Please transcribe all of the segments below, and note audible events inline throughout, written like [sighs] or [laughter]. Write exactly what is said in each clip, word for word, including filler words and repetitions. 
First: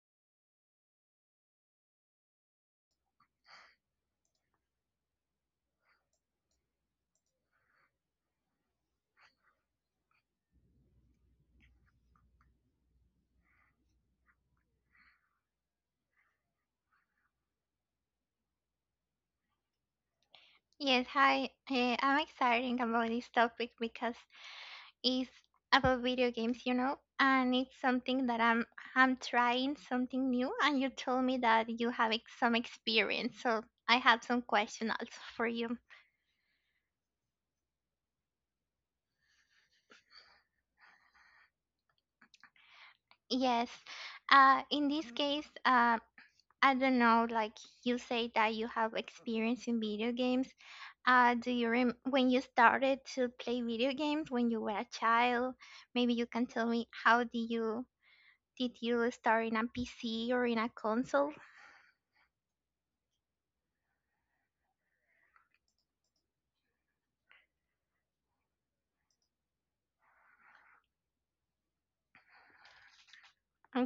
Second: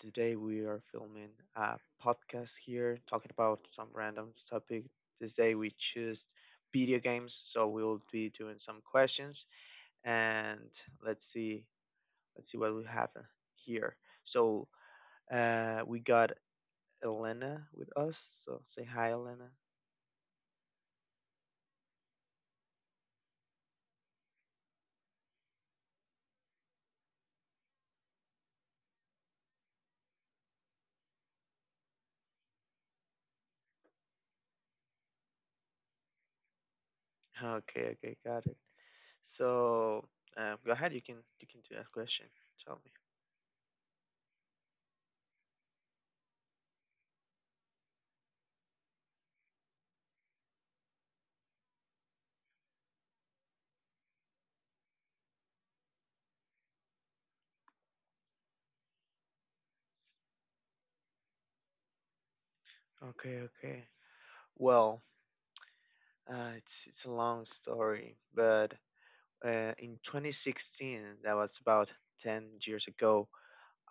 today we are filming a podcast here talking about some random topic. Today we choose video games, so we'll be doing some questions, and let's see, let's see what we have here. So uh, we got Elena with us. So say hi, Elena. Yes, hi. Uh, I'm excited about this topic because it's about video games, you know, and it's something that I'm I'm trying something new. And you told me that you have ex- some experience, so I have some questions also for you. Okay, okay, got it. So uh, go ahead, you can you can do that question. Tell Yes, uh, in this case, uh, I don't know. Like you say that you have experience in video games. Uh, do you rem- when you started to play video games when you were a child? Maybe you can tell me how do you did you start in a P C or in a console? me. Okay, okay. Well, Uh, it's it's a long story, but uh, in twenty sixteen, that was about ten years ago.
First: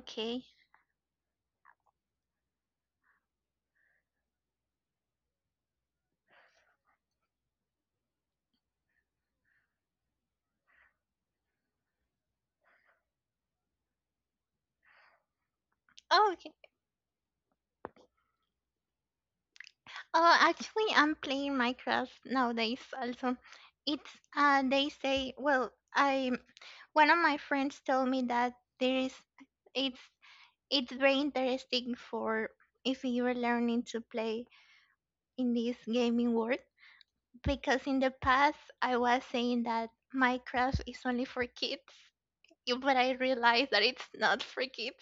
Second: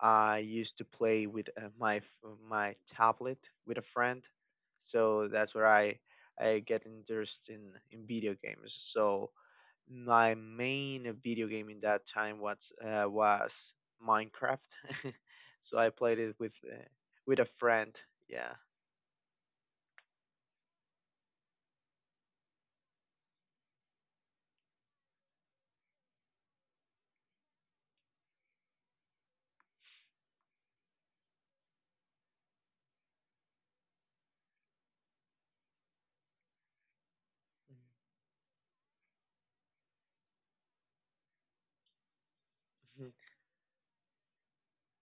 I used to play with uh, my f- my tablet with a friend, so that's where I I get interested in in video games. So my main video game in that time was uh, was Minecraft. [laughs] So I played Oh, it with okay. uh, with a friend. Yeah. Oh, actually, I'm playing Minecraft nowadays also. It's uh, they say. Well, I one of my friends told me that there is. It's it's very interesting for if you're learning to play in this gaming world, because in the past I was saying that Minecraft is only for kids, but I [laughs] realized that it's not for kids.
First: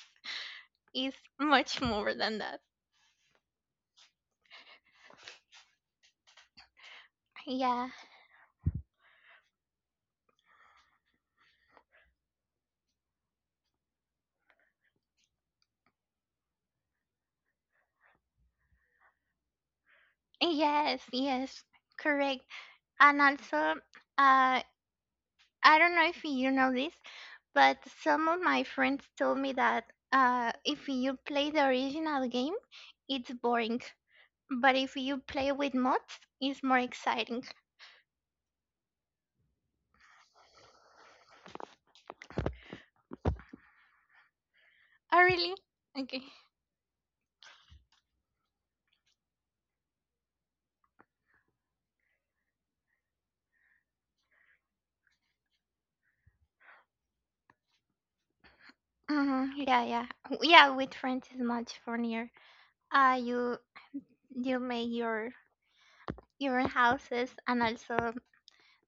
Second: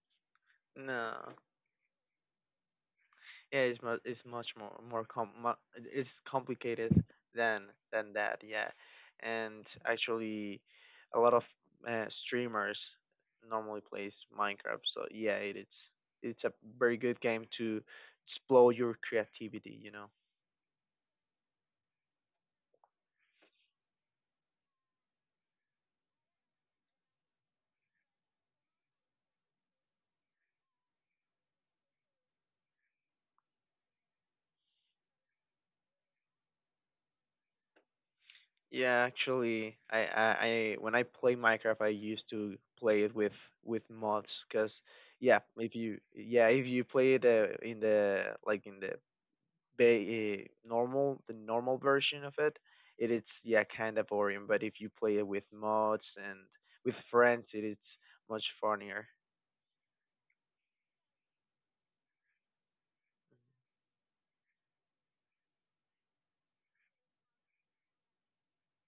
It's No. much more than that. Yeah, it's mu it's much more more com mu it's complicated than Yeah. than that, yeah. And actually, a lot of uh, streamers normally plays Minecraft, so yeah, it, it's it's a very good game to explore your creativity, you know. Yes, yes. Correct. And also, uh, I don't know if you know this, but some of my friends told me that uh, if you play the original game, it's boring. But if you play with mods, it's more exciting. Yeah, actually, I, I, I when I play Minecraft, I used to play it with with mods, cause Oh, yeah, really? if you Okay. yeah if you play it uh, in the like in the ba- eh, normal the normal version of it, it is yeah kind of boring. But if you play it with mods and with friends, it is much funnier. hmm yeah, yeah. Yeah, with friends is much funnier. Uh, you you make your your own houses, and also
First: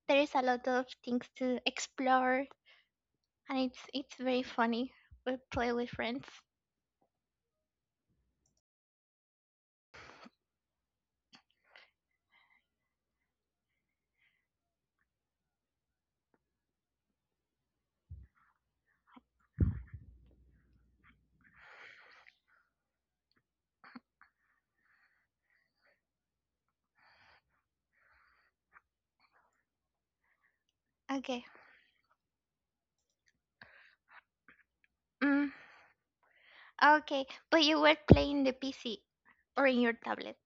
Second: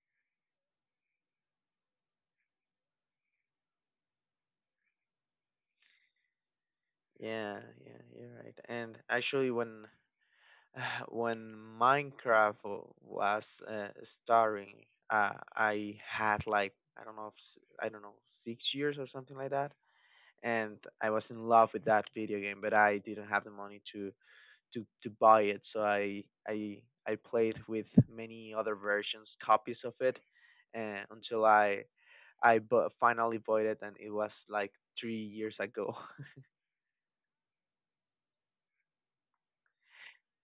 there is a lot of things to explore, and it's it's very funny. We play with friends. Yeah, yeah, you're right. And actually, when [sighs] when Minecraft w- was uh, starting, uh, I had like I don't know, if s- I don't know, six years or something like that, and I was in love with that video game, but I didn't have the money to to to buy it. So I I I played with many other versions, copies of it, and Okay. until I I bu- finally bought it, and it was like three Mm, years ago. [laughs] okay, but you were playing the P C or in your tablet.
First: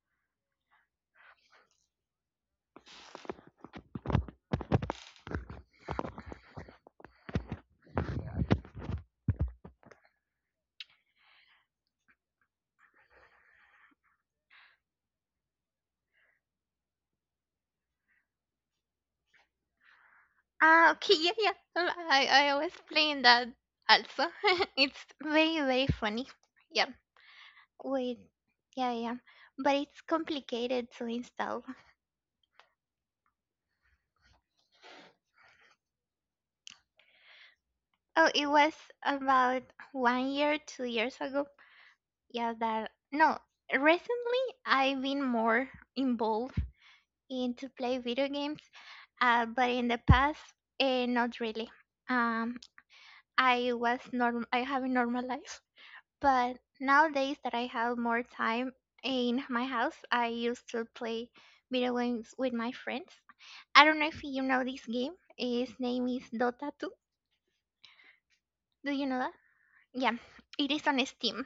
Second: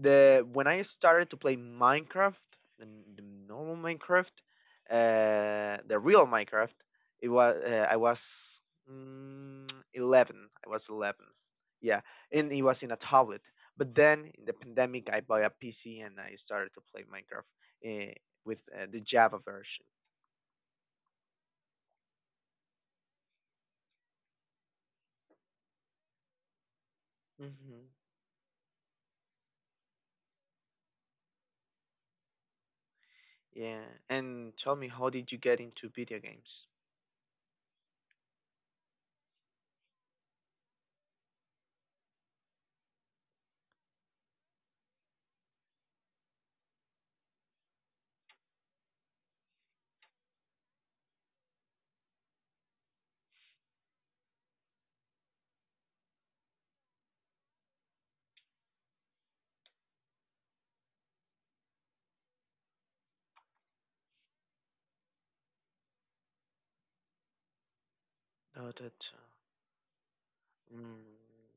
the when I started to play Minecraft, the, the normal Minecraft, uh, the real Minecraft, it was uh, I was mm, eleven. I was eleven. Yeah, and it was in a tablet. But then in the pandemic, I bought a P C and I started to play Minecraft uh, with uh, the Java version. Ah, okay, yeah, yeah. Um, I I was playing that also. [laughs] It's very very funny. Yeah. Hmm Wait. Yeah, yeah. But it's complicated to install. Yeah, and tell me, how did you get into video games? Oh, it was about one year, two years ago. Yeah, that, no. Recently, I've been more involved into play video games, uh, but in the past, uh, not really. Um, I was norm. I have a normal life, but nowadays that I have more time in my house, I used to play video games with my friends. I don't know if you know this game. Its name is Dota two. Oh, that. Do you Uh, know that? Yeah, it is Mm. on Steam.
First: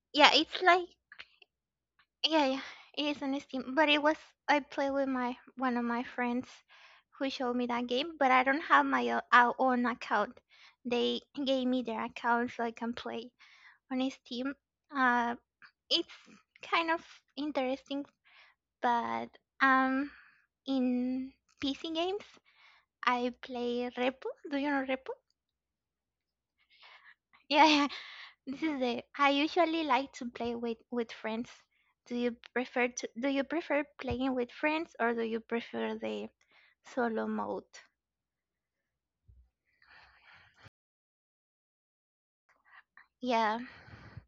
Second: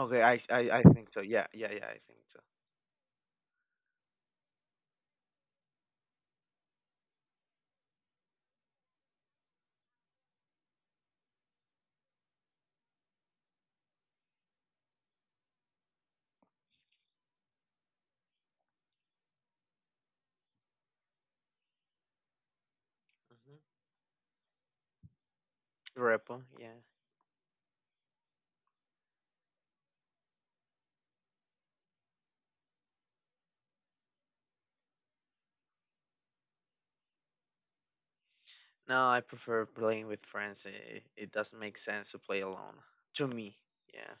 Okay, Yeah, I, I it's I like think so. Yeah, yeah, yeah, I think yeah, yeah. It is on Steam, but it was I played with my one of my friends who showed me that game, but I don't have my o- our own account. They gave me their account so I can play on Steam. Uh, it's kind of interesting, but um, in P C games, I so. play Repo. Do you know Repo? Repo, yeah. Yeah. [laughs] This is the I usually like to play with with friends. Do you prefer to do you prefer playing with friends, or do you prefer the solo mode? No, I prefer playing with friends. It, it doesn't make sense to play alone. To Yeah, me, yeah.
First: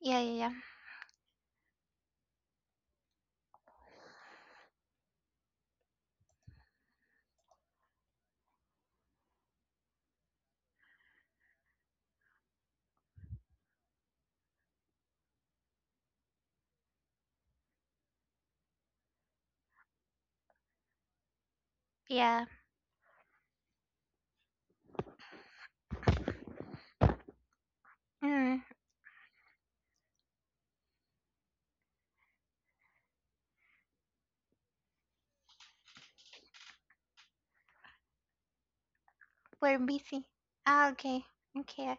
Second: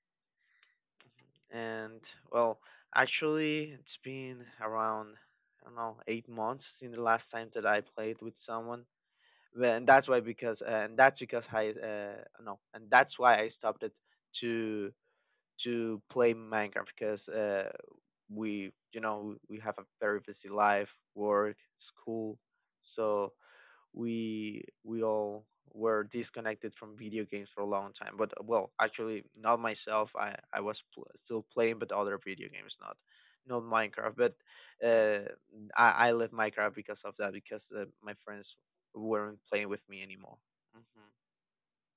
yeah, yeah, yeah, And, well, actually, it's been around, I don't know, eight months since the last time that I played with someone. Well, And that's why, because, and that's because I, uh, no, and that's why I stopped it to to play Minecraft because uh, we, you know, we have a very busy life, work, school, yeah. so we we all were disconnected from video games for a long time. But Mm, well, actually, not myself. I I was pl- still playing, but other video games, not not Minecraft. But uh, I I left Minecraft because of that because uh, my friends weren't playing we're with me busy. anymore. Ah, Hmm okay, okay.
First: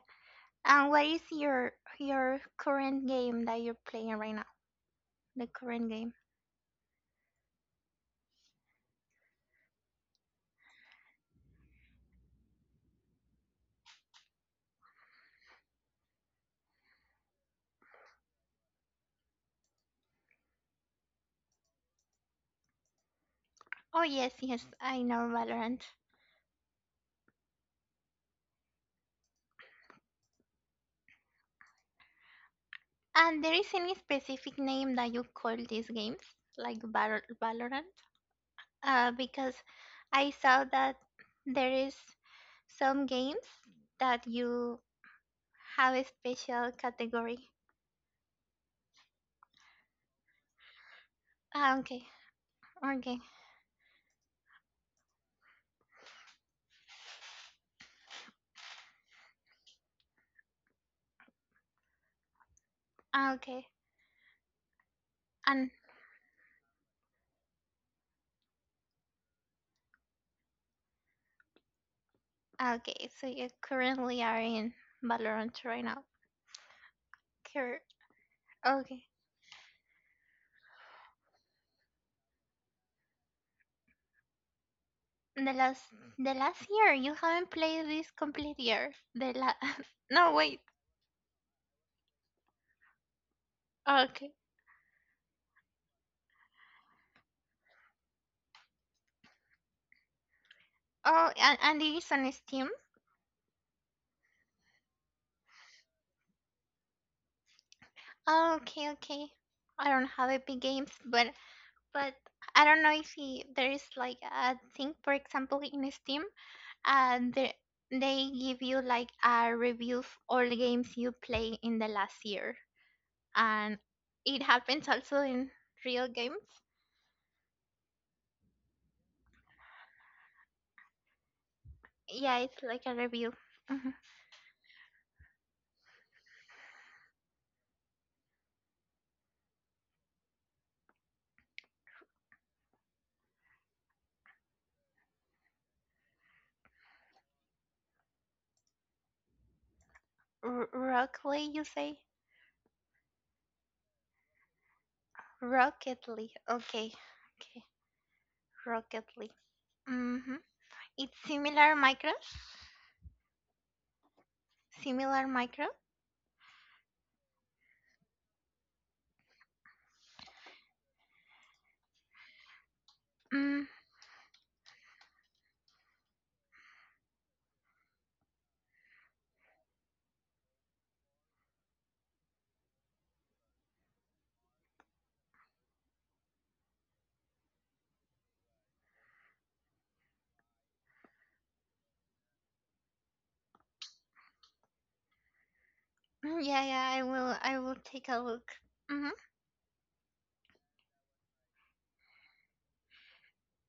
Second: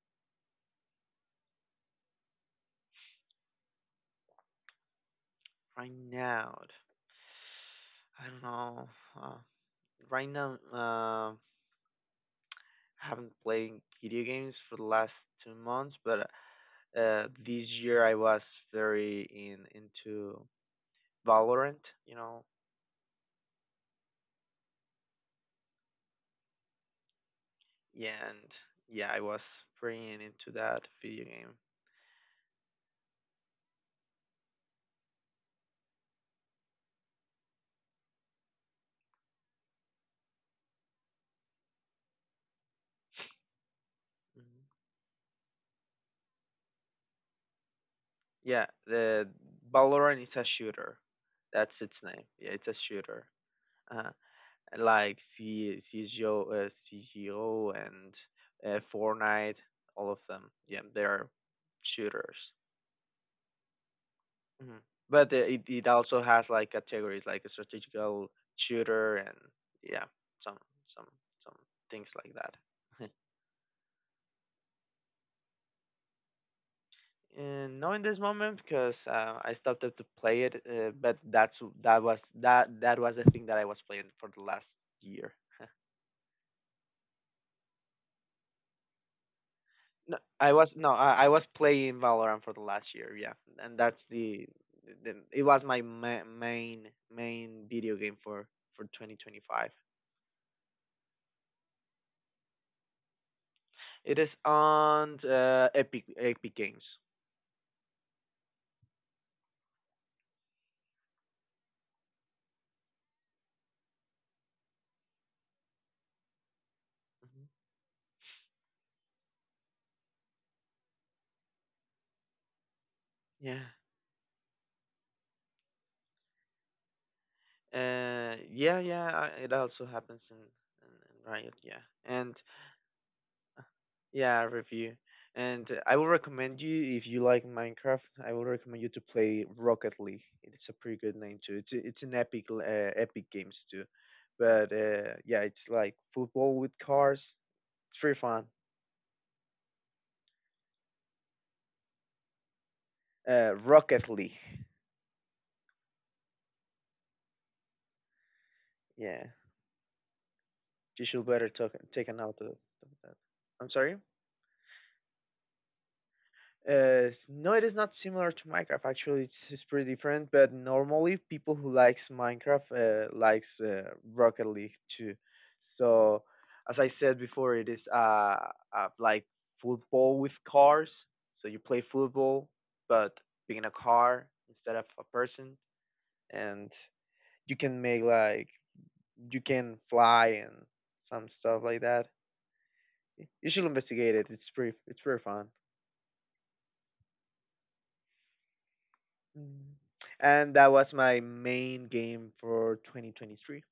And what is your your current game that you're playing right now? The current Right game. now, I don't know. Uh, Right now, uh, I haven't played video games for the last two months, but uh, this year I was very in into Valorant, you know. Oh yes, yes, I know Valorant. Yeah, and yeah, I was pretty in into that video game. And there is any specific name that you call these games, like Val Valorant? Uh, because I saw that there is some games that Mhm. you have a special category. Yeah, the Valorant is a shooter. That's Ah, its okay, name. Yeah, it's a okay. shooter. Uh, like C CS:GO, uh, CS:GO and uh, Fortnite, all of them. Yeah, they're shooters. Ah, okay. Mhm. But uh, it And it also has like categories like a strategical shooter and yeah, some some some things like that. ah, okay. So [laughs] you currently are in Valorant right now. And Cur- not in this moment because okay. uh, I stopped to play it. Uh, but that's that was that that was the thing that I was playing for the last year. The [laughs] last, the last year you haven't played this complete year. The la- [laughs] no, no, I wait. was no, I, I was playing Valorant for the last year. Yeah, and that's Okay. the, the it was my ma- main main video game for for twenty twenty-five. Oh, and, and it is on Steam. It is on uh, Epic Epic Games. Oh, okay, okay. I don't have Epic Games, but But I don't know if he, there is like a thing, for example, in Steam, and Hmm the they give you like a review of all the games you play in the last year, Yeah. and it happens also in real games. Uh, yeah, yeah. I- It also happens in, in, in, Riot. Yeah, and Yeah, it's like a review. uh, Mhm. yeah, review. And uh, I will recommend you if you like Minecraft. I will recommend you to play Rocket League. It's a pretty good name too. It's it's an Epic uh, Epic Games too. But uh, yeah, it's like football with cars. It's pretty fun. R- Rockley, you say? Uh, Rocket League. Rocket League. Okay, okay, Rocket Yeah, League. Mm-hmm. you should It's better talk, similar take a note micros. of of that. I'm sorry. Similar micro. Uh, no, it is not similar to Minecraft. Actually, it's, it's pretty different. But normally, people who likes Minecraft uh, likes Mm. uh, Rocket League too. So, as I said before, it is uh, uh like football with cars. So you play football, but being a car instead of a person, and you can make like you can fly and some stuff like that. You should investigate it. It's pretty. It's pretty fun. Yeah, yeah. I will. I will take a look. Mhm. Mm. And that was my main game for twenty twenty-three.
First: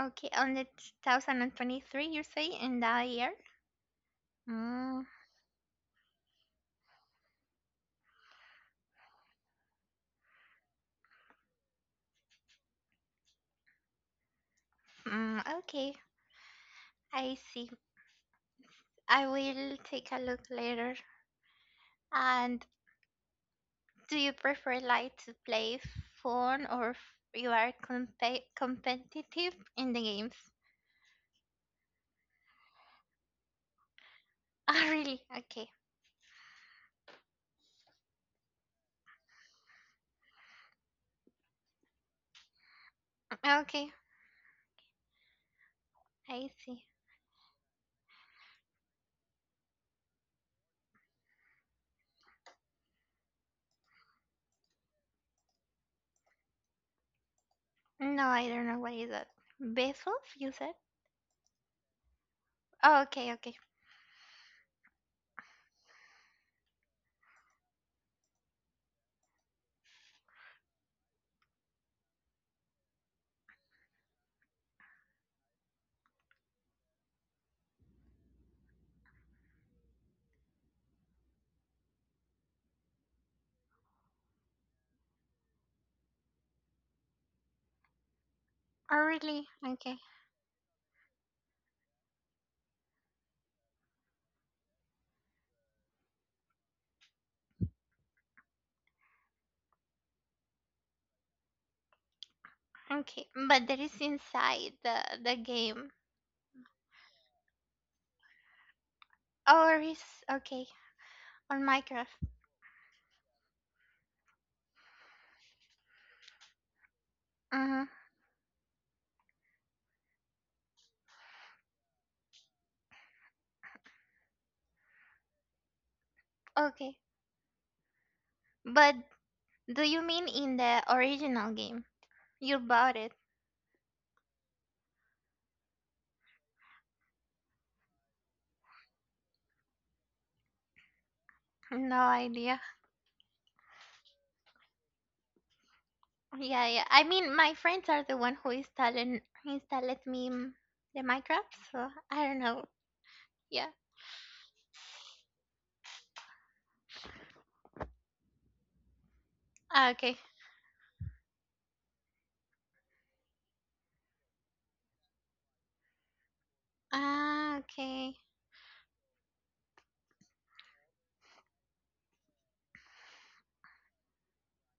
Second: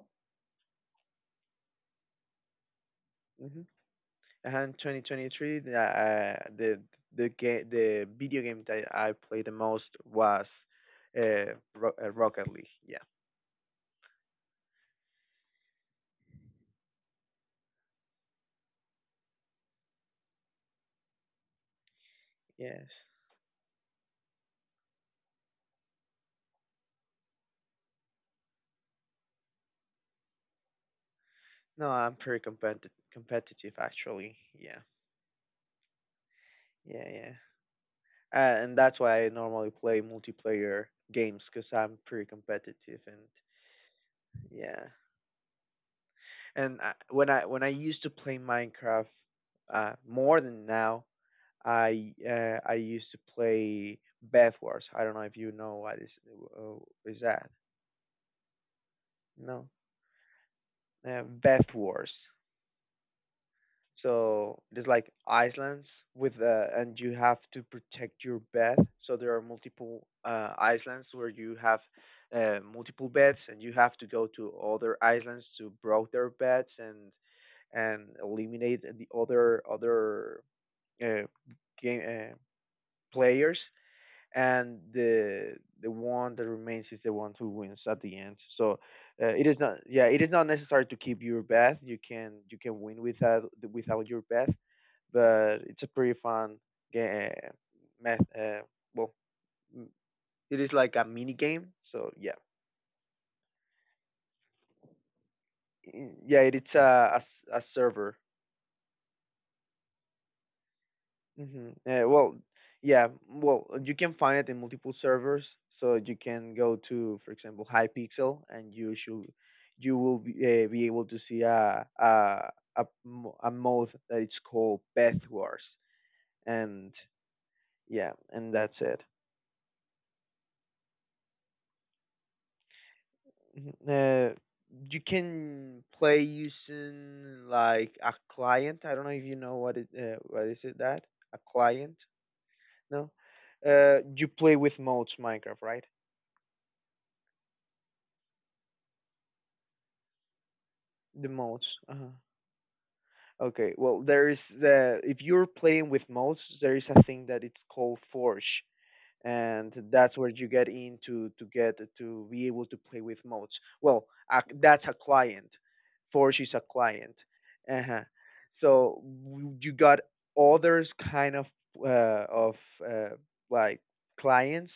Okay, on the two thousand twenty-three, you say, in that year? Hmm And Mm, twenty twenty-three, the, uh, the the ga- the video game that I played the most was uh, Ro- uh, Rocket League. Yeah. mm, okay, I see. I will take a look later. And Yes. do you prefer like to play phone, or f- you are compe- competitive in the games? [laughs] No, I'm pretty competitive, competitive actually. Yeah. Ah, really? Okay, Yeah, yeah. Uh, and that's why I normally play multiplayer games because I'm pretty competitive and okay, yeah. I And see. I, when I when I used to play Minecraft uh, more than now, I uh, I used to play Bed Wars. I don't know if you know what is uh, is that. No, I don't know what is that. No, Vessels, you said? uh, Beth Wars. Oh, okay, okay. So there's like islands with uh, and you have to protect your bed. So there are multiple uh, islands where you have uh, multiple beds and you have to go to other islands to break their beds and and eliminate the other other uh, game uh, players and the the one that remains is the one who wins at the end. So Oh, uh, really? it is not Okay, yeah it is not necessary to keep your best. You can you can win without without your best, but it's a pretty fun game. Math, uh, well, it is like a mini game. So yeah, okay. But that is inside the the game. mm, yeah, it's a a a server. Oh, there is okay. On Mm-hmm. Uh, Minecraft. well, yeah. Well, you can find it in multiple servers. So you can go to, for example, Mm-hmm. Hypixel, and you should you will be, uh, be able to see a a a, mo- a mode that it's called Path Wars, and Okay. yeah, and that's But it. do you mean in the original game? You bought it. Mhm. Uh, you can play using like a client. I don't know if you know what it uh, what is it that a client. No idea. No, uh, you play with modes Minecraft, right? Yeah, yeah. I mean, my friends are the one who installed installed me m- the The Minecraft, modes. so Uh-huh. I don't know. Yeah. Okay. Well, there is the if you're playing with modes, there is a thing that it's called Forge, and Ah, okay. that's where you get in to to get to be able to play with modes. Well, uh, that's a client. Forge is a client. Ah, Uh-huh. okay. So you got others kind of uh, of uh, like clients.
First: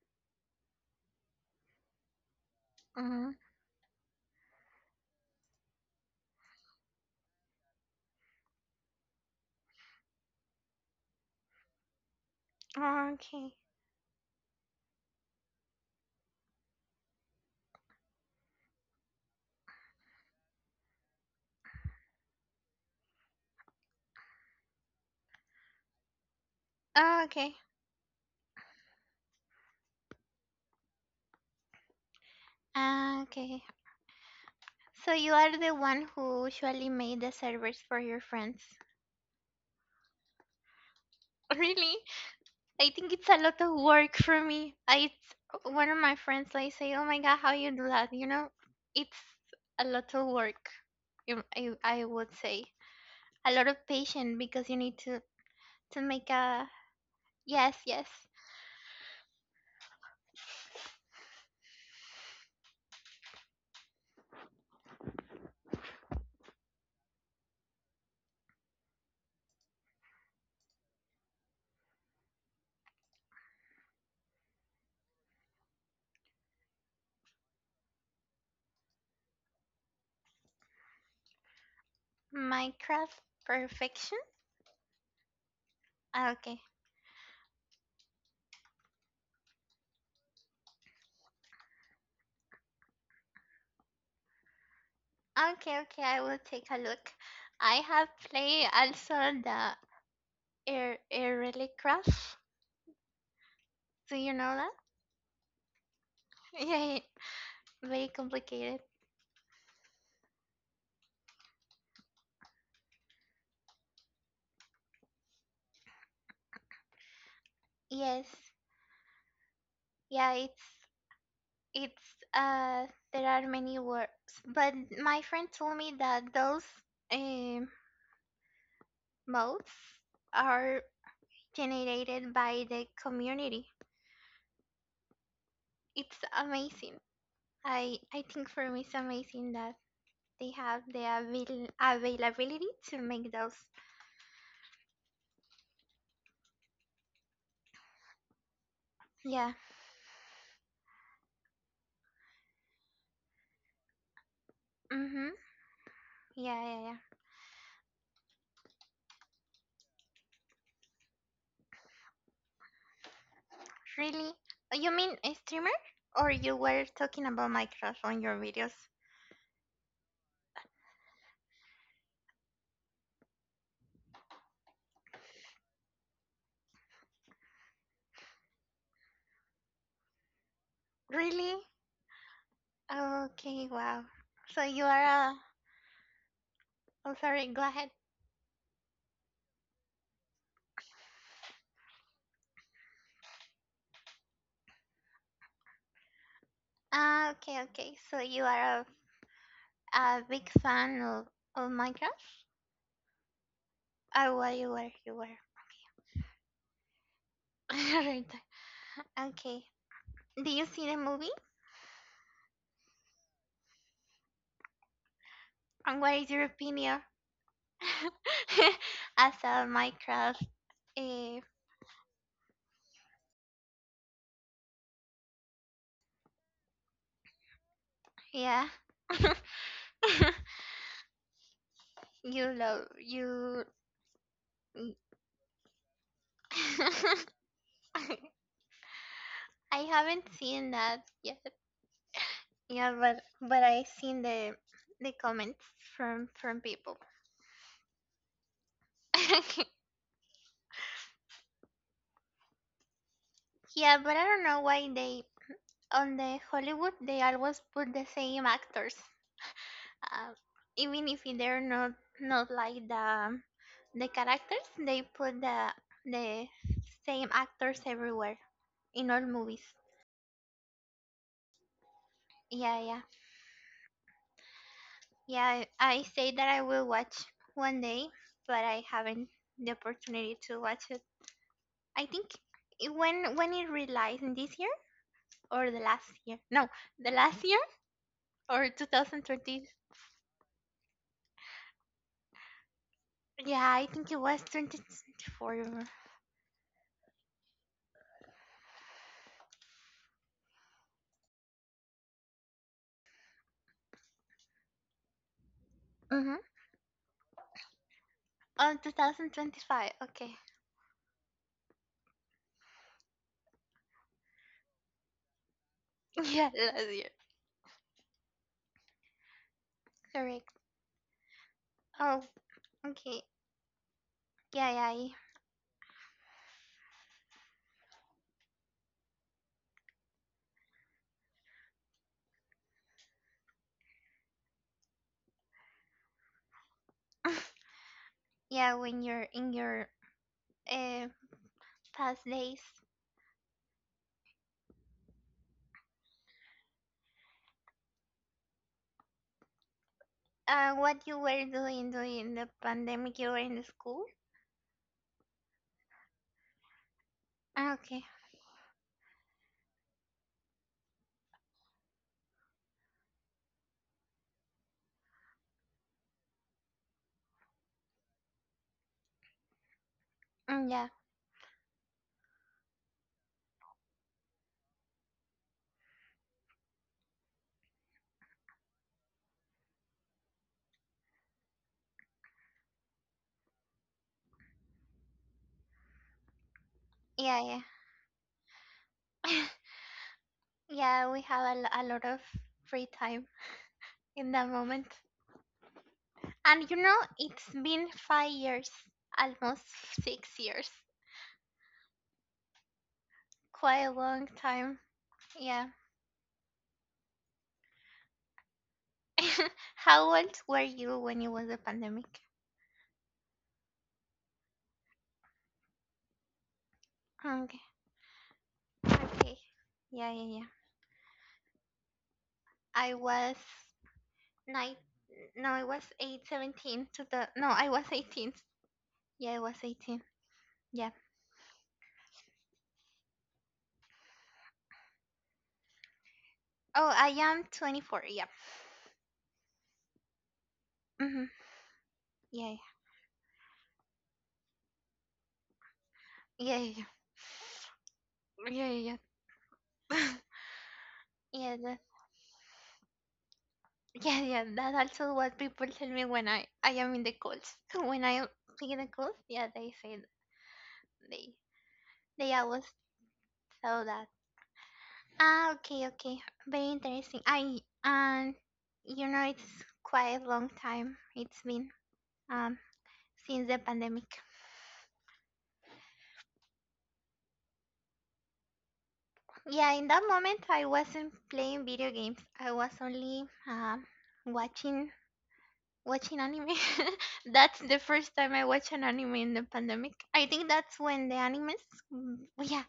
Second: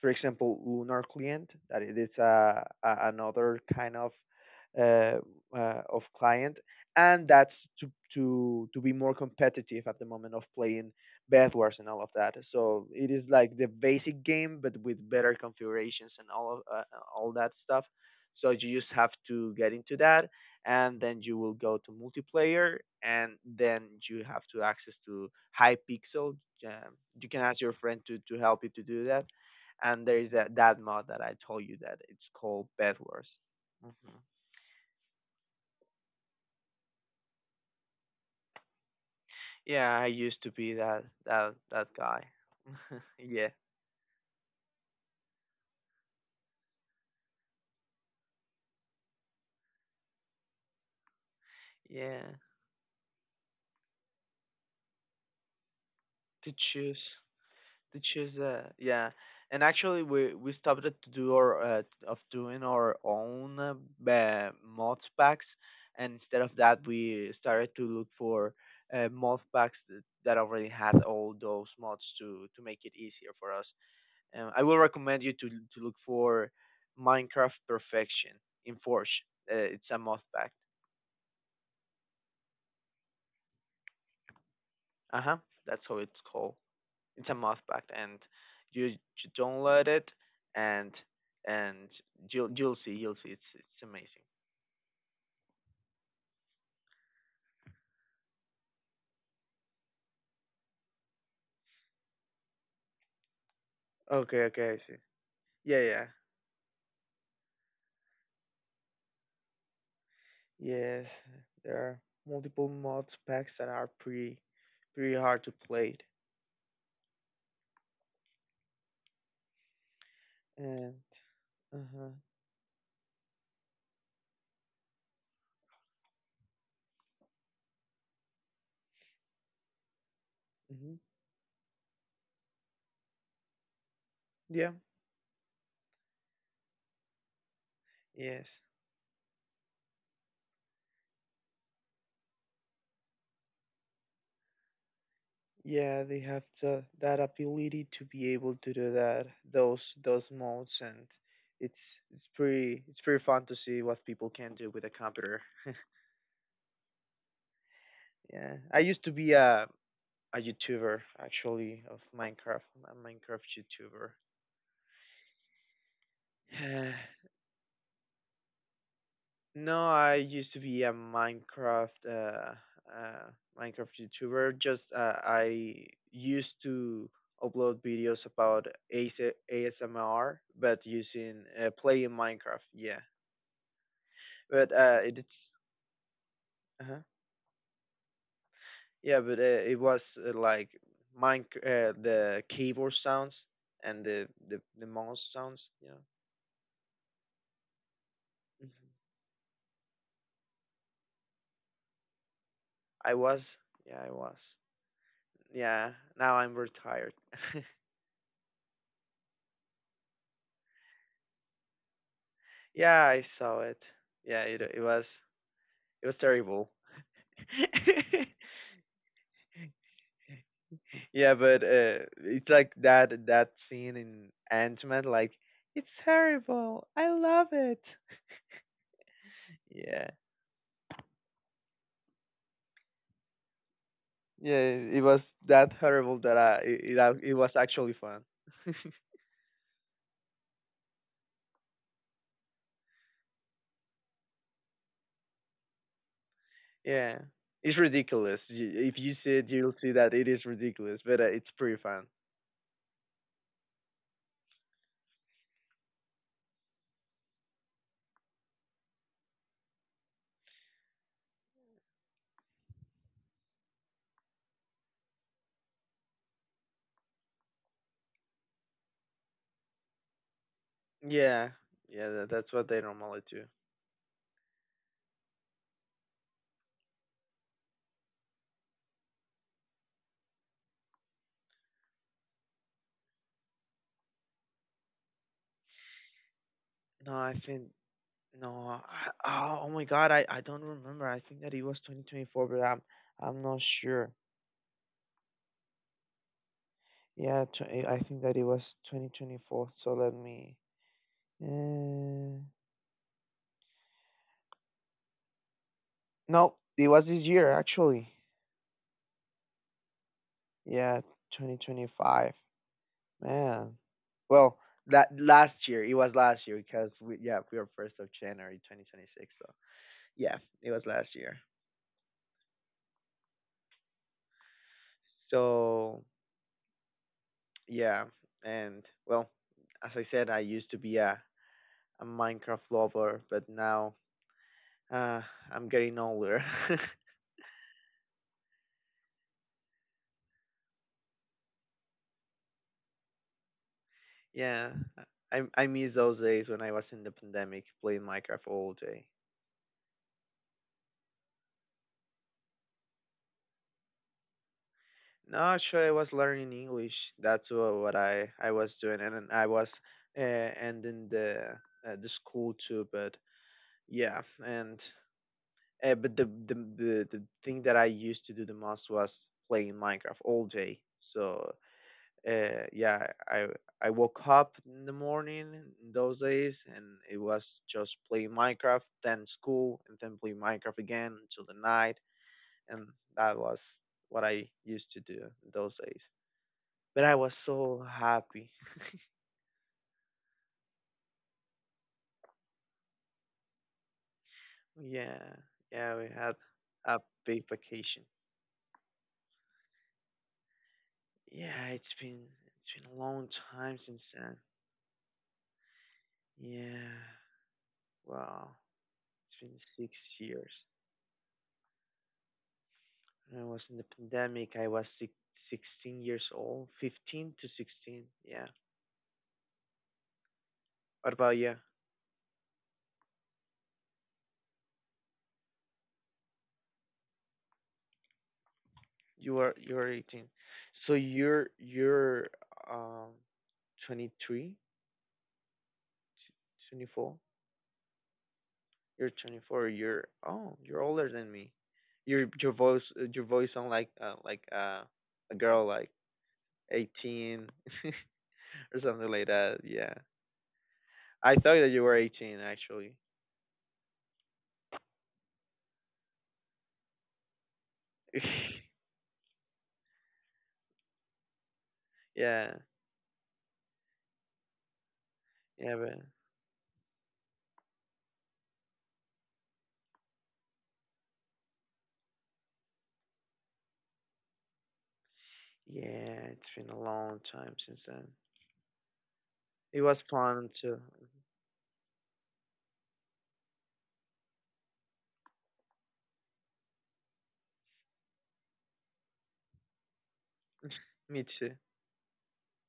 For example, Lunar client that it is a, a Mm-hmm. another kind of uh, uh, of client, and that's to to to be more competitive at the moment of playing Bed Wars and all of that. So it is Okay. like the basic game, but with better configurations and all of uh, all that stuff. So you just have to get into that, and then you will go to multiplayer, and then you have to access to Hypixel. Um, Ah, you can okay. ask your friend to to help you to do that, and there is that that mod that I told you that it's called Bed Ah, Wars. okay. Hmm So you are the one who usually made the servers for your friends. Yeah, I used to be that that [laughs] that Really? guy. I think [laughs] it's a Yeah, lot of work for me. I it's one of my friends I say, "Oh my god, how you do that?" You know, it's a lot of work. you- I I yeah. would say a lot of patience because you need to to make To a. choose. Yes, To yes. choose uh yeah, and actually we we stopped it to do our uh, of doing our own uh, ba- mod packs, and instead of that we started to look for uh, mod packs th- that already had all those mods to to make it easier for us. Um, I will recommend you to to look for Minecraft Perfection in Forge. uh, it's a mod pack. Minecraft perfection. Uh-huh. That's how it's Ah, called. okay, It's a must fact, and you, you don't let it, and and you'll you'll see you'll see it's it's amazing. okay, okay. I will take a look. I have played also the air air really craft. Do Okay, you okay, know I that? see. Yeah, yeah. [laughs] Yeah, very complicated. Yes, there are multiple mod packs that are pretty, pretty hard to play. Yes, yeah. It's And uh-huh. it's uh There are many words, but my friend told me that those um modes are hmm generated by the community. Yeah. It's amazing. I i Yes. think for me it's amazing that they have the avail- availability to make those. Yeah, they have the that ability to be able to do that Yeah. those those modes and it's it's pretty it's pretty fun to see what people can do with a computer. Mm-hmm. [laughs] Yeah, yeah, yeah. Yeah, I used to be a a YouTuber actually of Minecraft, a Minecraft YouTuber. Really? You mean a streamer, or you were talking about Minecraft on your videos? [sighs] No, I used to be a Minecraft uh, uh Minecraft YouTuber. Just uh, I used to upload videos about A S- A S M R, but using Really? uh, playing Minecraft. Yeah, Okay. Wow. So but you uh, are it- it's a. uh Oh, sorry, go ahead. yeah, but uh, it was uh, like mine uh, the keyboard sounds and the the the mouse sounds. Ah, okay, okay. So you Yeah. are a, a big fan of, of Minecraft? I was. Yeah, I Or was. what you were, you were. Yeah, now I'm retired. [laughs] [laughs] Right. Okay. Did you see the movie? Yeah, I saw it. Yeah, it it was And it what was is your terrible. opinion [laughs] [laughs] as a Minecraft? Yeah, Uh, but uh, it's like that that scene in Ant-Man, like it's terrible. I love it. yeah. Yeah. [laughs] You love, you. Yeah, it [laughs] was that horrible that I it it uh, it was actually fun. I haven't seen that yet. Yeah, but but I seen the the comments from from people. Yeah. It's ridiculous. You- If you see it, [laughs] you'll see that it is ridiculous, but uh, it's pretty fun. Yeah, but I don't know why they on the Hollywood they always put the same actors, uh, even if they're not not like the the characters. They put the the same actors everywhere in all movies. Yeah. Yeah, that, that's what Yeah, they yeah, normally do. yeah. I, I say that I will watch one day, but I haven't the opportunity to watch it. I think it- when when it released this year or the last year? No, the No, I last year think or no. I, oh, twenty twenty. oh my God, I I don't remember. I think that it was twenty twenty-four, but I'm I'm not Yeah, I think sure. it was twenty twenty-four. Yeah, tw I think that it was twenty twenty-four. So let me. Uh, Mm-hmm. no, it was this year actually. Oh, two thousand twenty-five. Okay. Yeah, twenty twenty-five. Man, well, that last year it was [laughs] last Yeah, year last because year. we yeah we were first of January two thousand twenty-six. So yeah, Correct. it was last year. Oh, okay. Yeah, yeah. So yeah, and well, as I said, I used to be a a Minecraft lover, but now uh, I'm getting older. [laughs] I- [laughs] Yeah, when you're in your uh, past days, Yeah, I I miss those days when I was in the pandemic playing Minecraft all day. uh, what you were doing during the pandemic, you were in the school? No, actually, I was learning English. That's wha- what Okay. I I was doing, and then I was uh, ending the uh, the school too. But yeah, and uh, but the, the the the thing that I used to do the most was playing Minecraft all Mm, day. yeah, So uh, yeah, I I woke up in the morning in those days, and it was just playing Minecraft, then school, and then play Minecraft again until the night, and that was what I used to do in those days. But I was yeah, so happy. yeah. [laughs] Yeah, we have a, lo- a lot of free time in that moment. Yeah, yeah, we had And you know, a big it's been vacation. five years, almost six years. Yeah, it's been it's been a long time Quite a since long then. time. Yeah. Yeah, wow, it's been [laughs] six How old years. were you when it was a pandemic? I was in the pandemic. I was six, sixteen years old, fifteen to Okay. sixteen. Yeah. Okay. Yeah, yeah, yeah. What about you? I was nine. No, I was eight, seventeen to the. No, I was eighteen. Yeah, I You was are you are eighteen. eighteen. Yeah. So you're you're um twenty. Oh, I am twenty-four. Yeah. You're twenty-four. You're, oh, you're older Mm-hmm. than me. Your your Yeah, voice your voice sound like uh, like uh, a girl, like yeah, yeah, eighteen yeah, [laughs] or yeah, something like that. Yeah. yeah. [laughs] I Yeah, thought that that, you were eighteen actually. yeah, yeah. That also what people tell me when I I am in the calls. [laughs] When I am in the [laughs] calls, yeah, they say th- they they Yeah. always tell that. Ah, Yeah, okay, but okay. Very interesting. I um, you know, it's quite a long time. It's been um since the pandemic. Yeah, it's been a long time since then. Yeah, It in was that moment, fun I too. wasn't playing video games. I was only um watching watching anime. [laughs] That's the first time I watched an anime in the pandemic. I think that's when the Me too. animes. Mm, yeah,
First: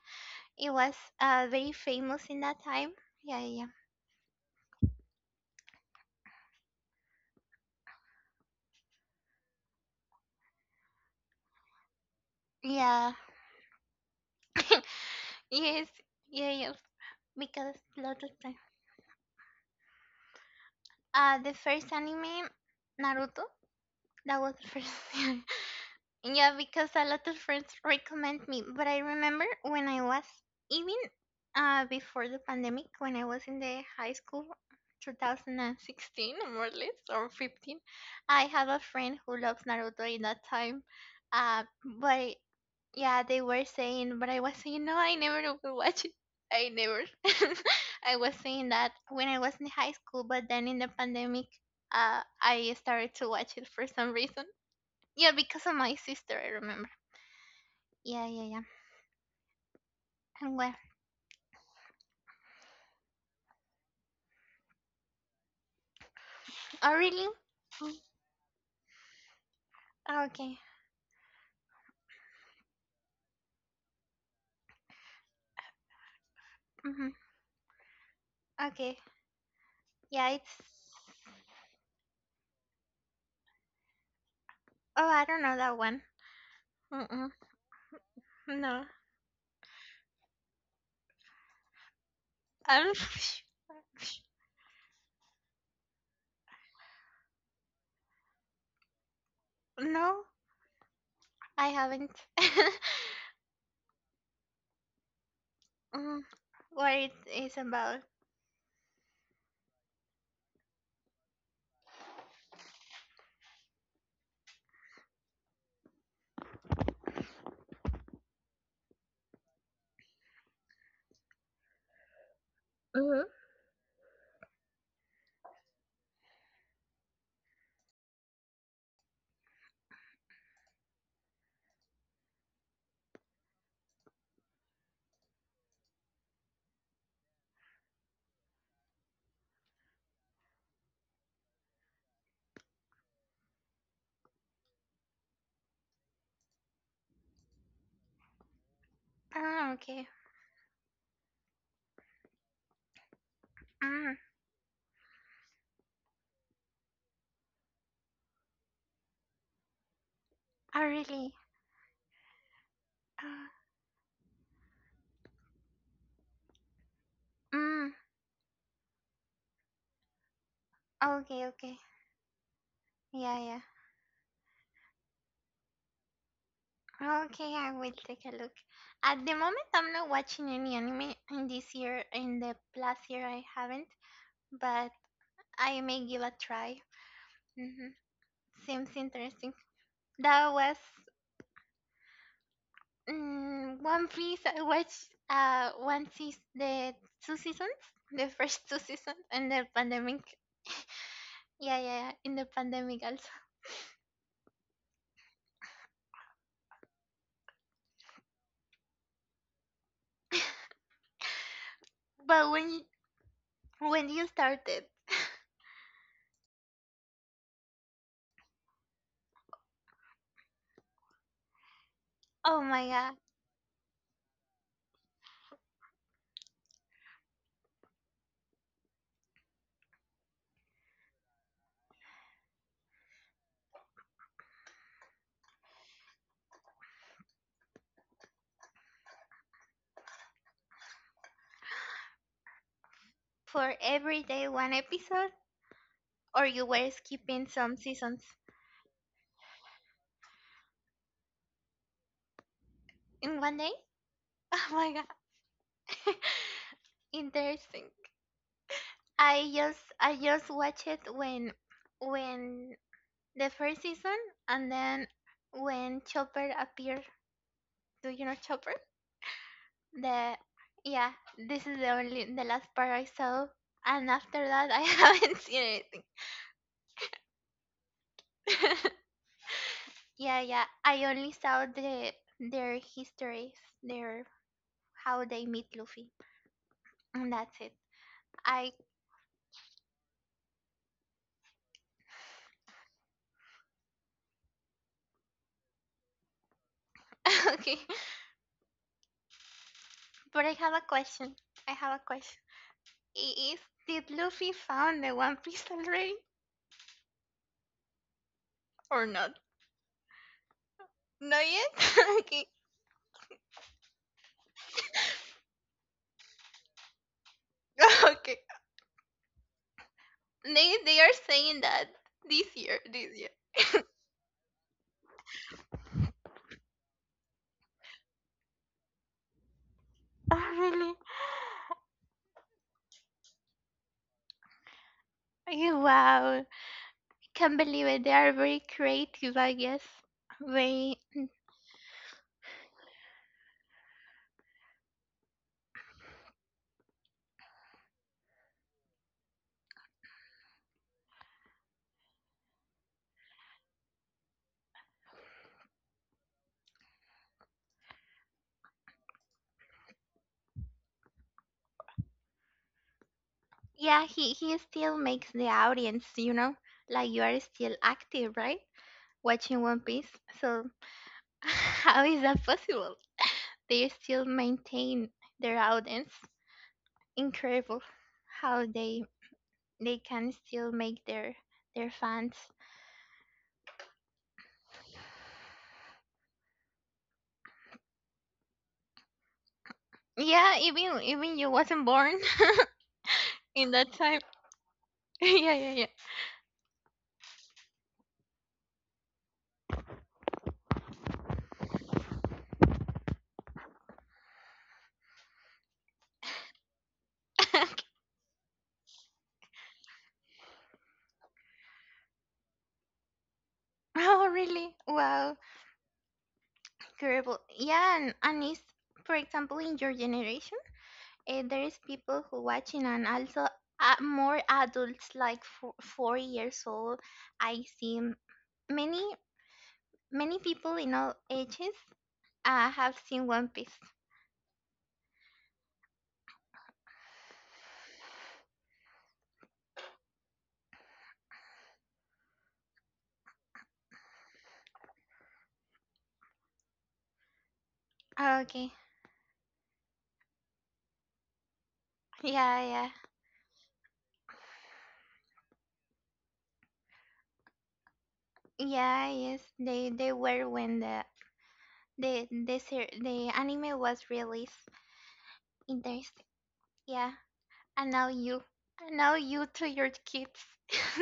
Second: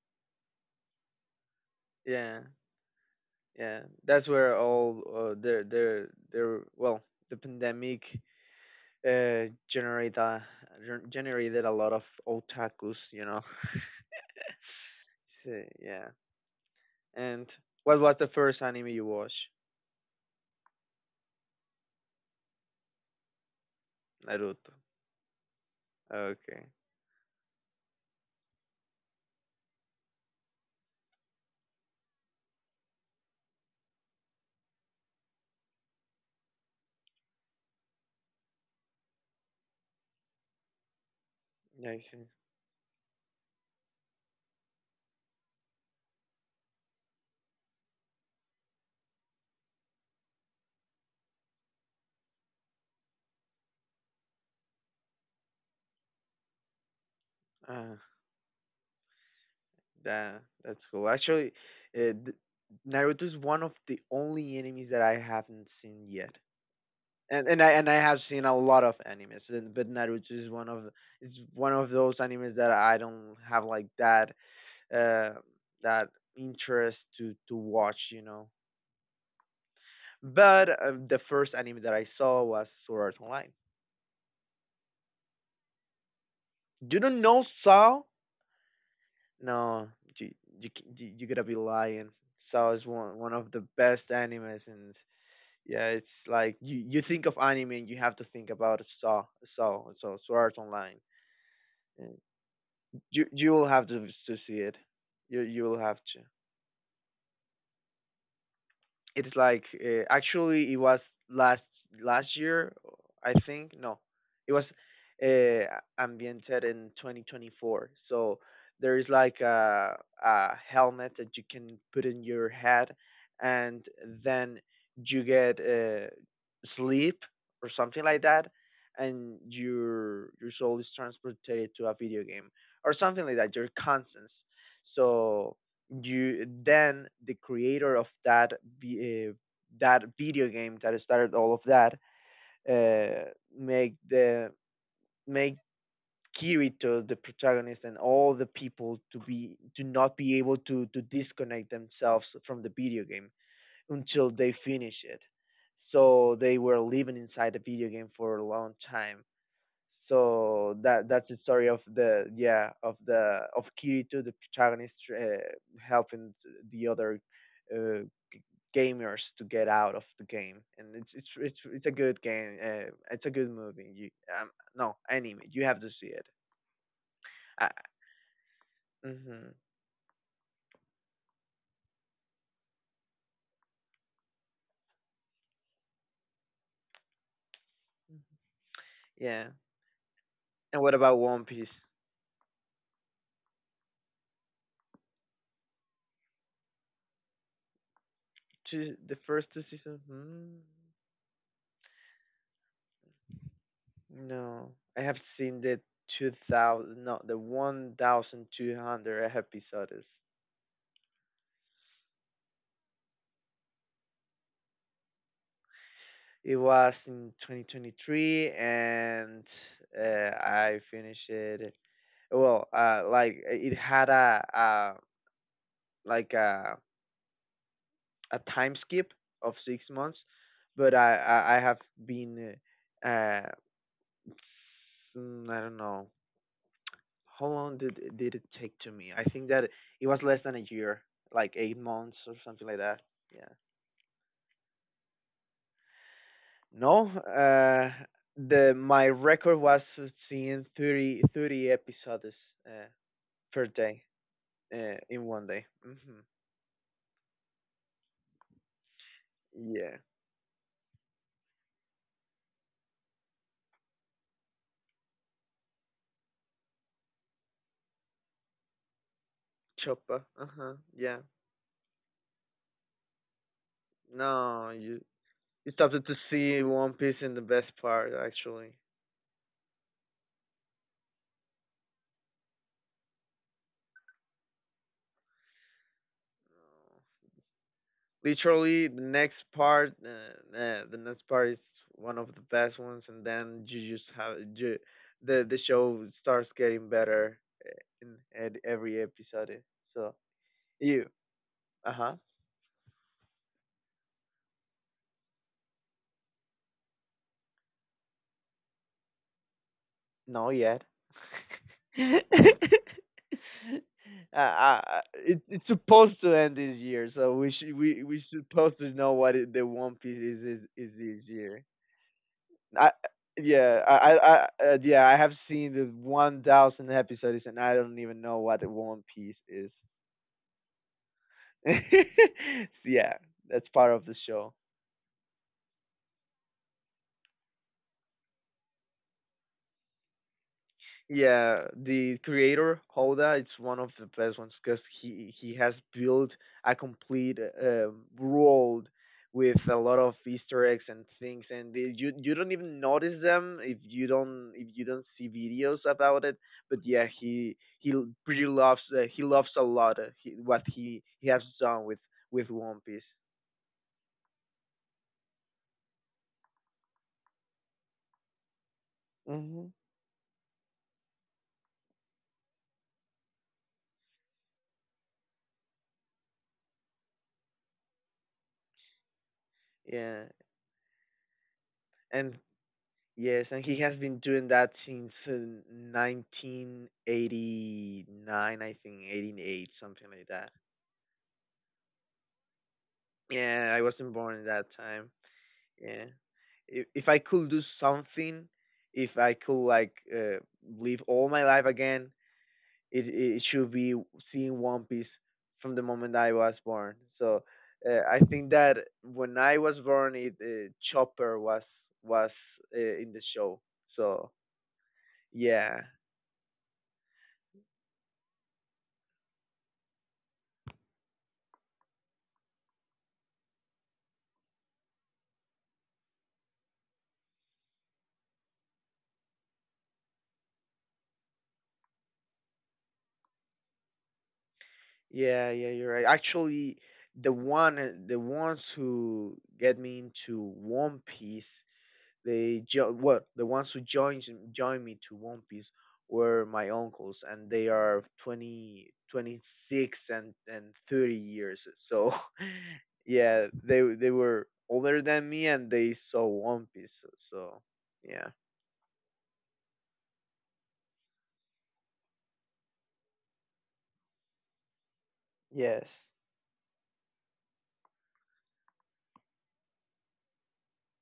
it was uh very famous in Yeah, that time. Yeah, yeah, yeah. yeah. That's where all uh, their their their well, the pandemic uh generated a, gen- generated a lot of otakus, you know. [laughs] [laughs] So, Yes, yeah. yeah, yeah. And Because what was lot of the time. first anime you watched? Uh, the first anime, Naruto. That was the Naruto. first. [laughs] Yeah, Okay. because a lot of friends recommend me. But I remember when I was even uh before the pandemic, when I was in the high school, two thousand sixteen more or less, or fifteen, I have a friend who loves Naruto in that time. Uh, Yeah, I see. but yeah, they were saying, but I was saying, no, I never will watch it. I never. [laughs] I was saying that when I was in high school, but then in the pandemic, uh, I started to watch it for some reason. Yeah, because of my sister, I remember. Uh, Yeah, yeah, yeah. that And well, that's cool. Actually, uh, th- Naruto is one of the only enemies that I haven't seen yet, oh really? and and I and I have seen a lot of animes, and- but Mm, Naruto is okay. one of, it's one of those animes that I don't have, like, that uh, that interest Mm-hmm. to to watch, you know. Okay. Yeah, it's. But uh, the first anime that I saw was Sword Art Online. Oh, I don't know that one. You don't Mm-mm. know Saw? No. No, you you c- you, you gotta be lying. Saw is I'm. [laughs] one one of the best animes, and yeah, it's like you you think of anime, and you have to think about Saw Saw so No, Sword Art Online. I haven't. [laughs] you you will have to to see it. You you will have to. Mm, what it is about? It's like uh, actually it was last last year, I think. No, it was uh, ambiented in twenty twenty-four. So there is like a a helmet that you can put in your head, and then you get uh, sleep or something like that, and your your soul is transported to a video game or something like that. Your conscience. So you then the creator of that, uh, that video game that started all of that, uh, make the make Kirito the protagonist and all the people to be, Ah, to okay. not be able to to disconnect themselves from the video game Mm. until they finish it. So they were living inside the video game for a long time, so Oh, that that's really? the story of the, yeah of the, of Ah, Kirito the protagonist, uh, helping the other, mm. uh, g- gamers to get out of the game, and it's it's Okay, it's okay. it's a good game, uh, it's a Yeah, good yeah. movie. You um, no anime, you have to see it, Okay, uh, I will take a look. At the hmm moment, I'm not watching any anime in this year. In the last year, I haven't, but I may give a try. hmm Seems yeah interesting. That was And what about One Piece? mm, One Piece. I watched uh one season, the two seasons, the first two Two the seasons, first and two the seasons. pandemic. hmm, Yeah, yeah, yeah. In the pandemic also. No, I have seen the two thousand, no, the one thousand two hundred episodes. But when you, when you started. It was in twenty twenty-three, and uh, I finished it. Oh Well, my uh, god. like it had a, a like a a time skip of six months, but I I, I have been, uh, uh, mm, I don't know how long did did it take to me. I think that it was less than a year, like eight months or something like that. Yeah. For every day one episode? Or you were No, skipping some uh, seasons the my record was seeing thirty thirty episodes, uh, in one per day? [laughs] day, Oh my uh, in god. one day. Hmm. [laughs] Interesting. I just Yeah, I just watched it when when the first season, and then when Chopper appeared. Do you know Chopper? Chopper. The Uh huh. yeah, Yeah. this is the only the last part I saw, and after that No, I [laughs] you haven't seen you anything. started to see One Piece in the best part actually. [laughs] Yeah, yeah. I only saw the their histories, their how they meet Luffy. And that's it. I Literally, the next part, uh, uh, the next part is one of the best ones, and then you just have you, the the show starts getting better, [laughs] uh, okay, in ed- every episode. So but I have a you. question. I Uh have a huh. question. I- Is did Luffy found the One Piece already or not? No yet. Not yet. [laughs] [laughs] uh, Okay. uh, it, it's supposed to end this year, so we should we [laughs] we Okay. supposed to know what, it, the One Piece is is, They is they are this saying year. that this year, I this year. yeah I I, I uh, yeah I have seen the one thousand episodes, and I don't even know what the One Piece is. [laughs] Oh really? [laughs] So, yeah, that's part of the show. Okay. Wow, can't believe it. They are very creative, I guess. Very Yeah, the creator Holda, it's one of the best ones because he he has built a complete, uh, world with a lot of Easter eggs and things, and they, you you don't even notice them if you don't, if you don't see videos about it. But yeah, he he l- pretty loves, uh, he loves a lot, uh, he, what he he has done with with One Piece. yeah. He he still makes the audience, you know, like you are still active, right? Watching Hmm. One Piece. So [laughs] how is that possible? They still maintain their audience. Incredible how they they Yeah, can still make their their fans. and yes, and he has been doing that since uh, nineteen eighty-nine, I think, eighty-eight, something like that. Yeah, even even you wasn't born [laughs] in Yeah, I that wasn't time. born at that time. [laughs] Yeah, yeah, Yeah. If, if I could do something, if I could, like, uh, live all my life again, it, it should be seeing One Piece from the moment I was born. So yeah. uh, I think that when I was born, it uh, Chopper was was uh, in the show. [laughs] Oh, So really? Wow, yeah. incredible. Yeah, and, and it's for example in your generation, uh, there is people who watching, and also uh, more adults like four, four years old. I see many many people in all ages I have seen One Piece. Yeah, yeah, you're right. Actually, the one, uh, the ones who get me into One Piece, they jo- well, the ones who joined joined me to One Piece were my uncles, and they are Okay. twenty, twenty six, and and thirty years. So, Yeah, yeah. [laughs] yeah, they they were older than me, and they saw One Piece. So, yeah. Yeah, yes. They they were when the the the ser- the anime was released. Yes. Interesting. Yeah. And now you and now you to your kids. [laughs]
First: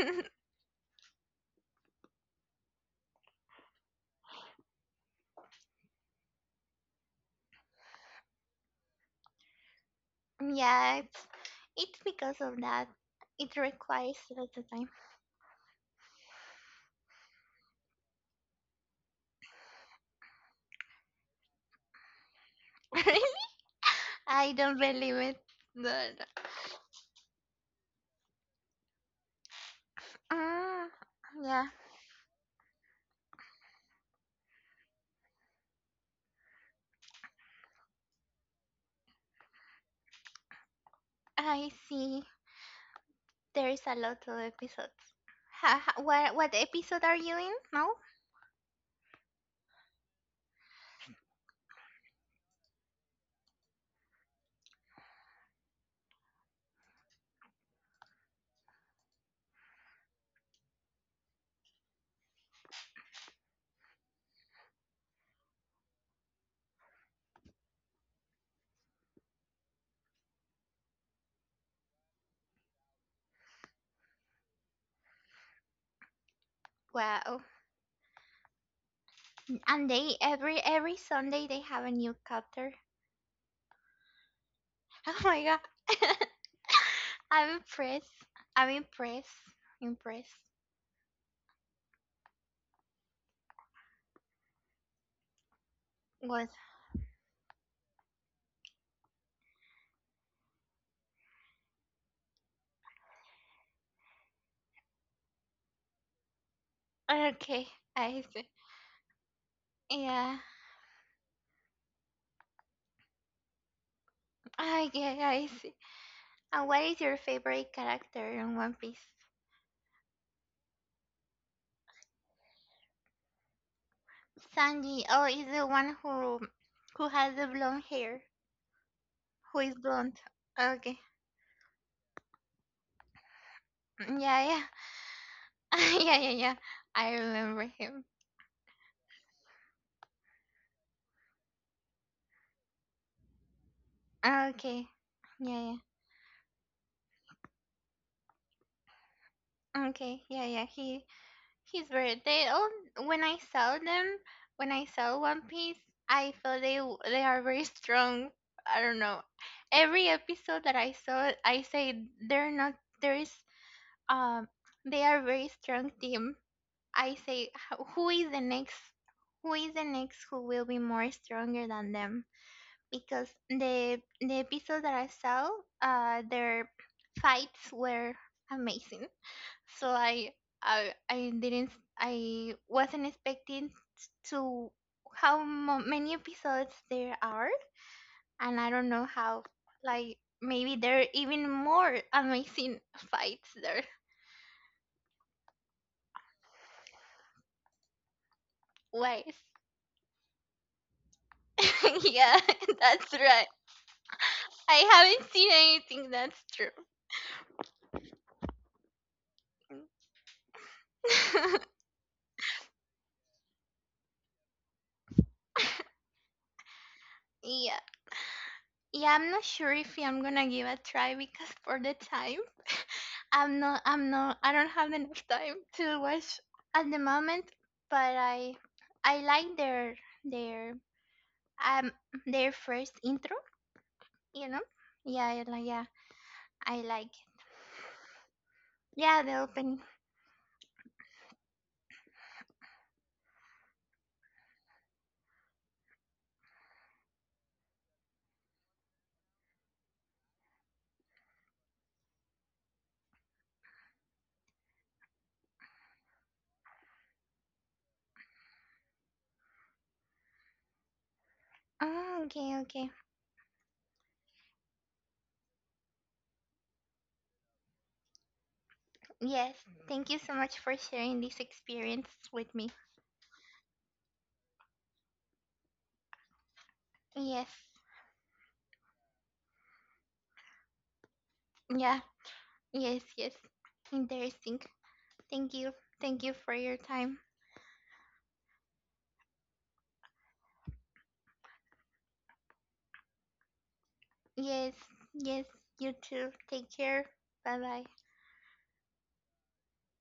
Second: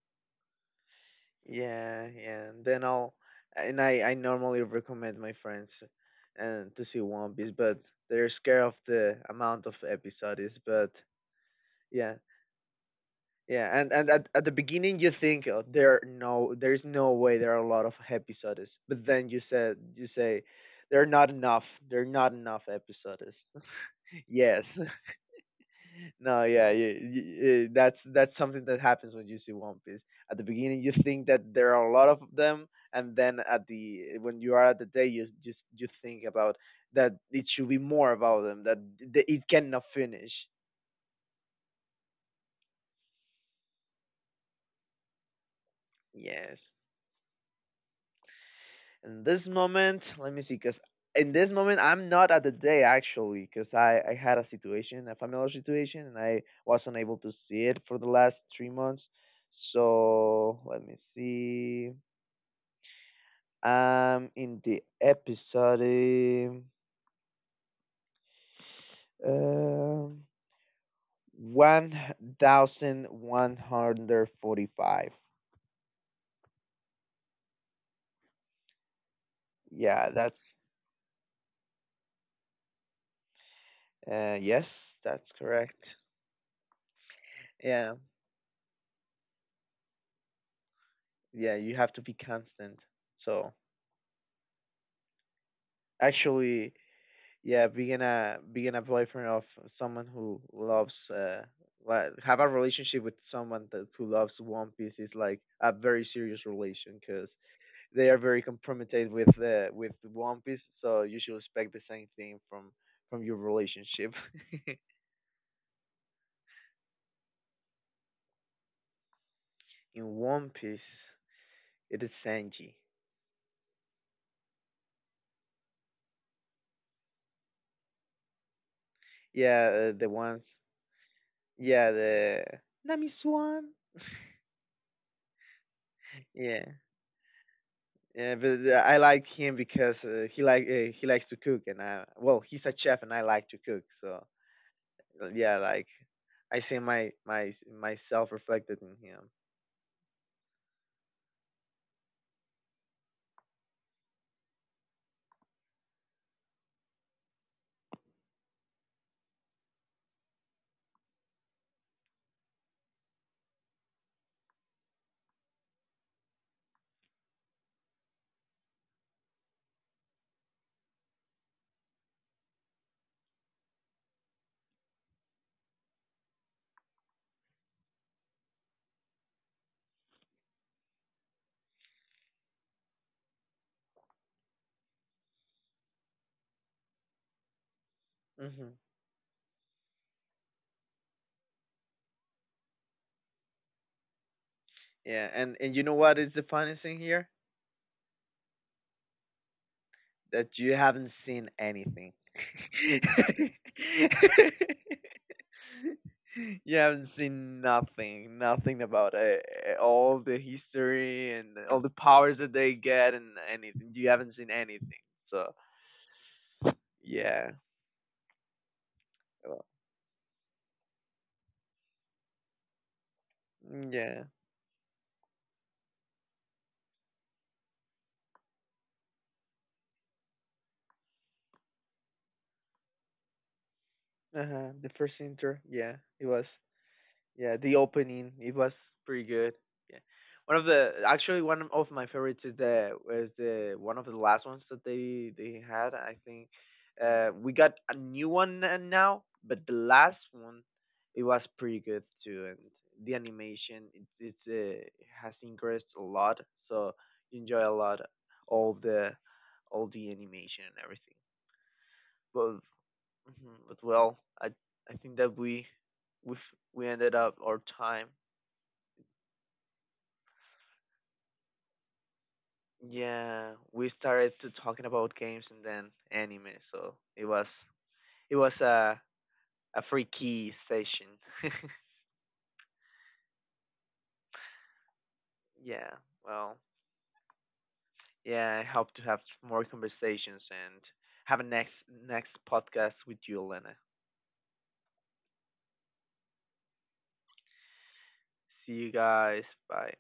Yeah, yeah. And then I'll and I I normally recommend my friends and to see One Piece, but they're scared of the amount of episodes. But Yeah, it's it's yeah, because of that. It yeah. And and requires at, a at lot the of time. beginning you think, oh, there are no, there's no way there are a lot of episodes, but then you said you say there are not enough. There are not enough episodes. [laughs] [laughs] I Yes. don't believe it. No, no. No, yeah, yeah, y- y- eh, that's that's something that happens when you see One Piece. At the beginning, Ah, you think that yeah, there are a lot of them, and then at the when you are at the day, you just you think about that it should be more about them, that th- it cannot finish. I see. There is a lot of episodes. Ha, ha, what what Yes. episode are you in now? In this moment, let me see, cause in this moment I'm not at the day actually, cause I I had a situation, a familiar situation, and I was not able to see it for the last three months. So let me see. I'm in the episode, um, um, one thousand one hundred forty-five. Wow. And Yeah, they that's, every every Sunday they have a new chapter. uh, yes, [laughs] Oh that's my god. correct. [laughs] I'm Yeah, impressed. I'm impressed. Impressed. yeah, you have to be constant. So What? actually, yeah, being a, being a boyfriend of someone who loves, uh like have a relationship with someone that who loves One Piece, is like a very serious relation, because Okay, they are I very see. compromised with, uh, with Yeah. One Piece, so you should expect the same thing from from your relationship. [laughs] I get I see. And what is your favorite character in One Piece? In One Piece, it is Sanji. Sanji. Oh, is the one who who has the blonde hair. Who is Yeah, uh, the blonde. ones. Okay. Yeah, the Nami Swan. Mm, yeah, yeah. [laughs] Yeah, yeah, yeah. Yeah. I remember him. Yeah, but uh, I like him because, uh, he like uh, he likes to cook, and I, well, he's a chef, and I like to cook. So Okay. yeah, Yeah, like I see my my myself reflected in him. yeah. Okay. Yeah, yeah. He His birthday. They when I saw them, when I saw One Piece, I feel they w- they are very strong. I don't know. Every episode that I saw, I say they're not. There is um, they are very strong team. I say "H- who is the next? Who is the next who will be more stronger than them? Because the the episode that I saw, uh, their fights were amazing, so I I I didn't I wasn't expecting to how mo- many episodes there are, and I Hmm. don't know how like maybe there are even more amazing [laughs] fights there. Yeah, and and you know what is the funniest thing here? Ways. That you haven't seen [laughs] anything. Yeah, [laughs] that's right. [laughs] I haven't seen anything, that's true. You haven't seen nothing, nothing about, uh, uh, all the history and all the powers that they get and anything. You haven't seen anything. So [laughs] yeah, Yeah. Yeah, I'm not well, sure if I'm gonna give a try because for the time. I'm not. mm, I'm yeah. not. I don't have enough time to watch at the moment. But I, I like their their um their first intro. You know. Uh-huh. The first Yeah. I intro, like. Yeah. yeah, it was. I like. Yeah, the opening, it was Yeah. pretty The good. opening. Yeah, one of the, actually one of my favorites, is the was the one of the last ones that they they had. I think uh we got a new one uh, now, but the last one, it was pretty good too, and the animation, it it's uh, has increased a lot, so you enjoy a lot all the, all the animation and everything. Oh, okay. But Okay. mhm, but well, I I think that we we we ended up our time. Yes. Thank you so much for sharing this experience with me. Yeah, we started to talking about games and then anime, so it was, Yes. it was a a free key session. [laughs] Yeah. Yes. Yes. Interesting. Thank you. Yeah, Thank you for well, your time. yeah, I hope to have more conversations and have a next next podcast with you, Elena. Yes. Yes. You too. Take care. Bye bye. See you guys. Bye.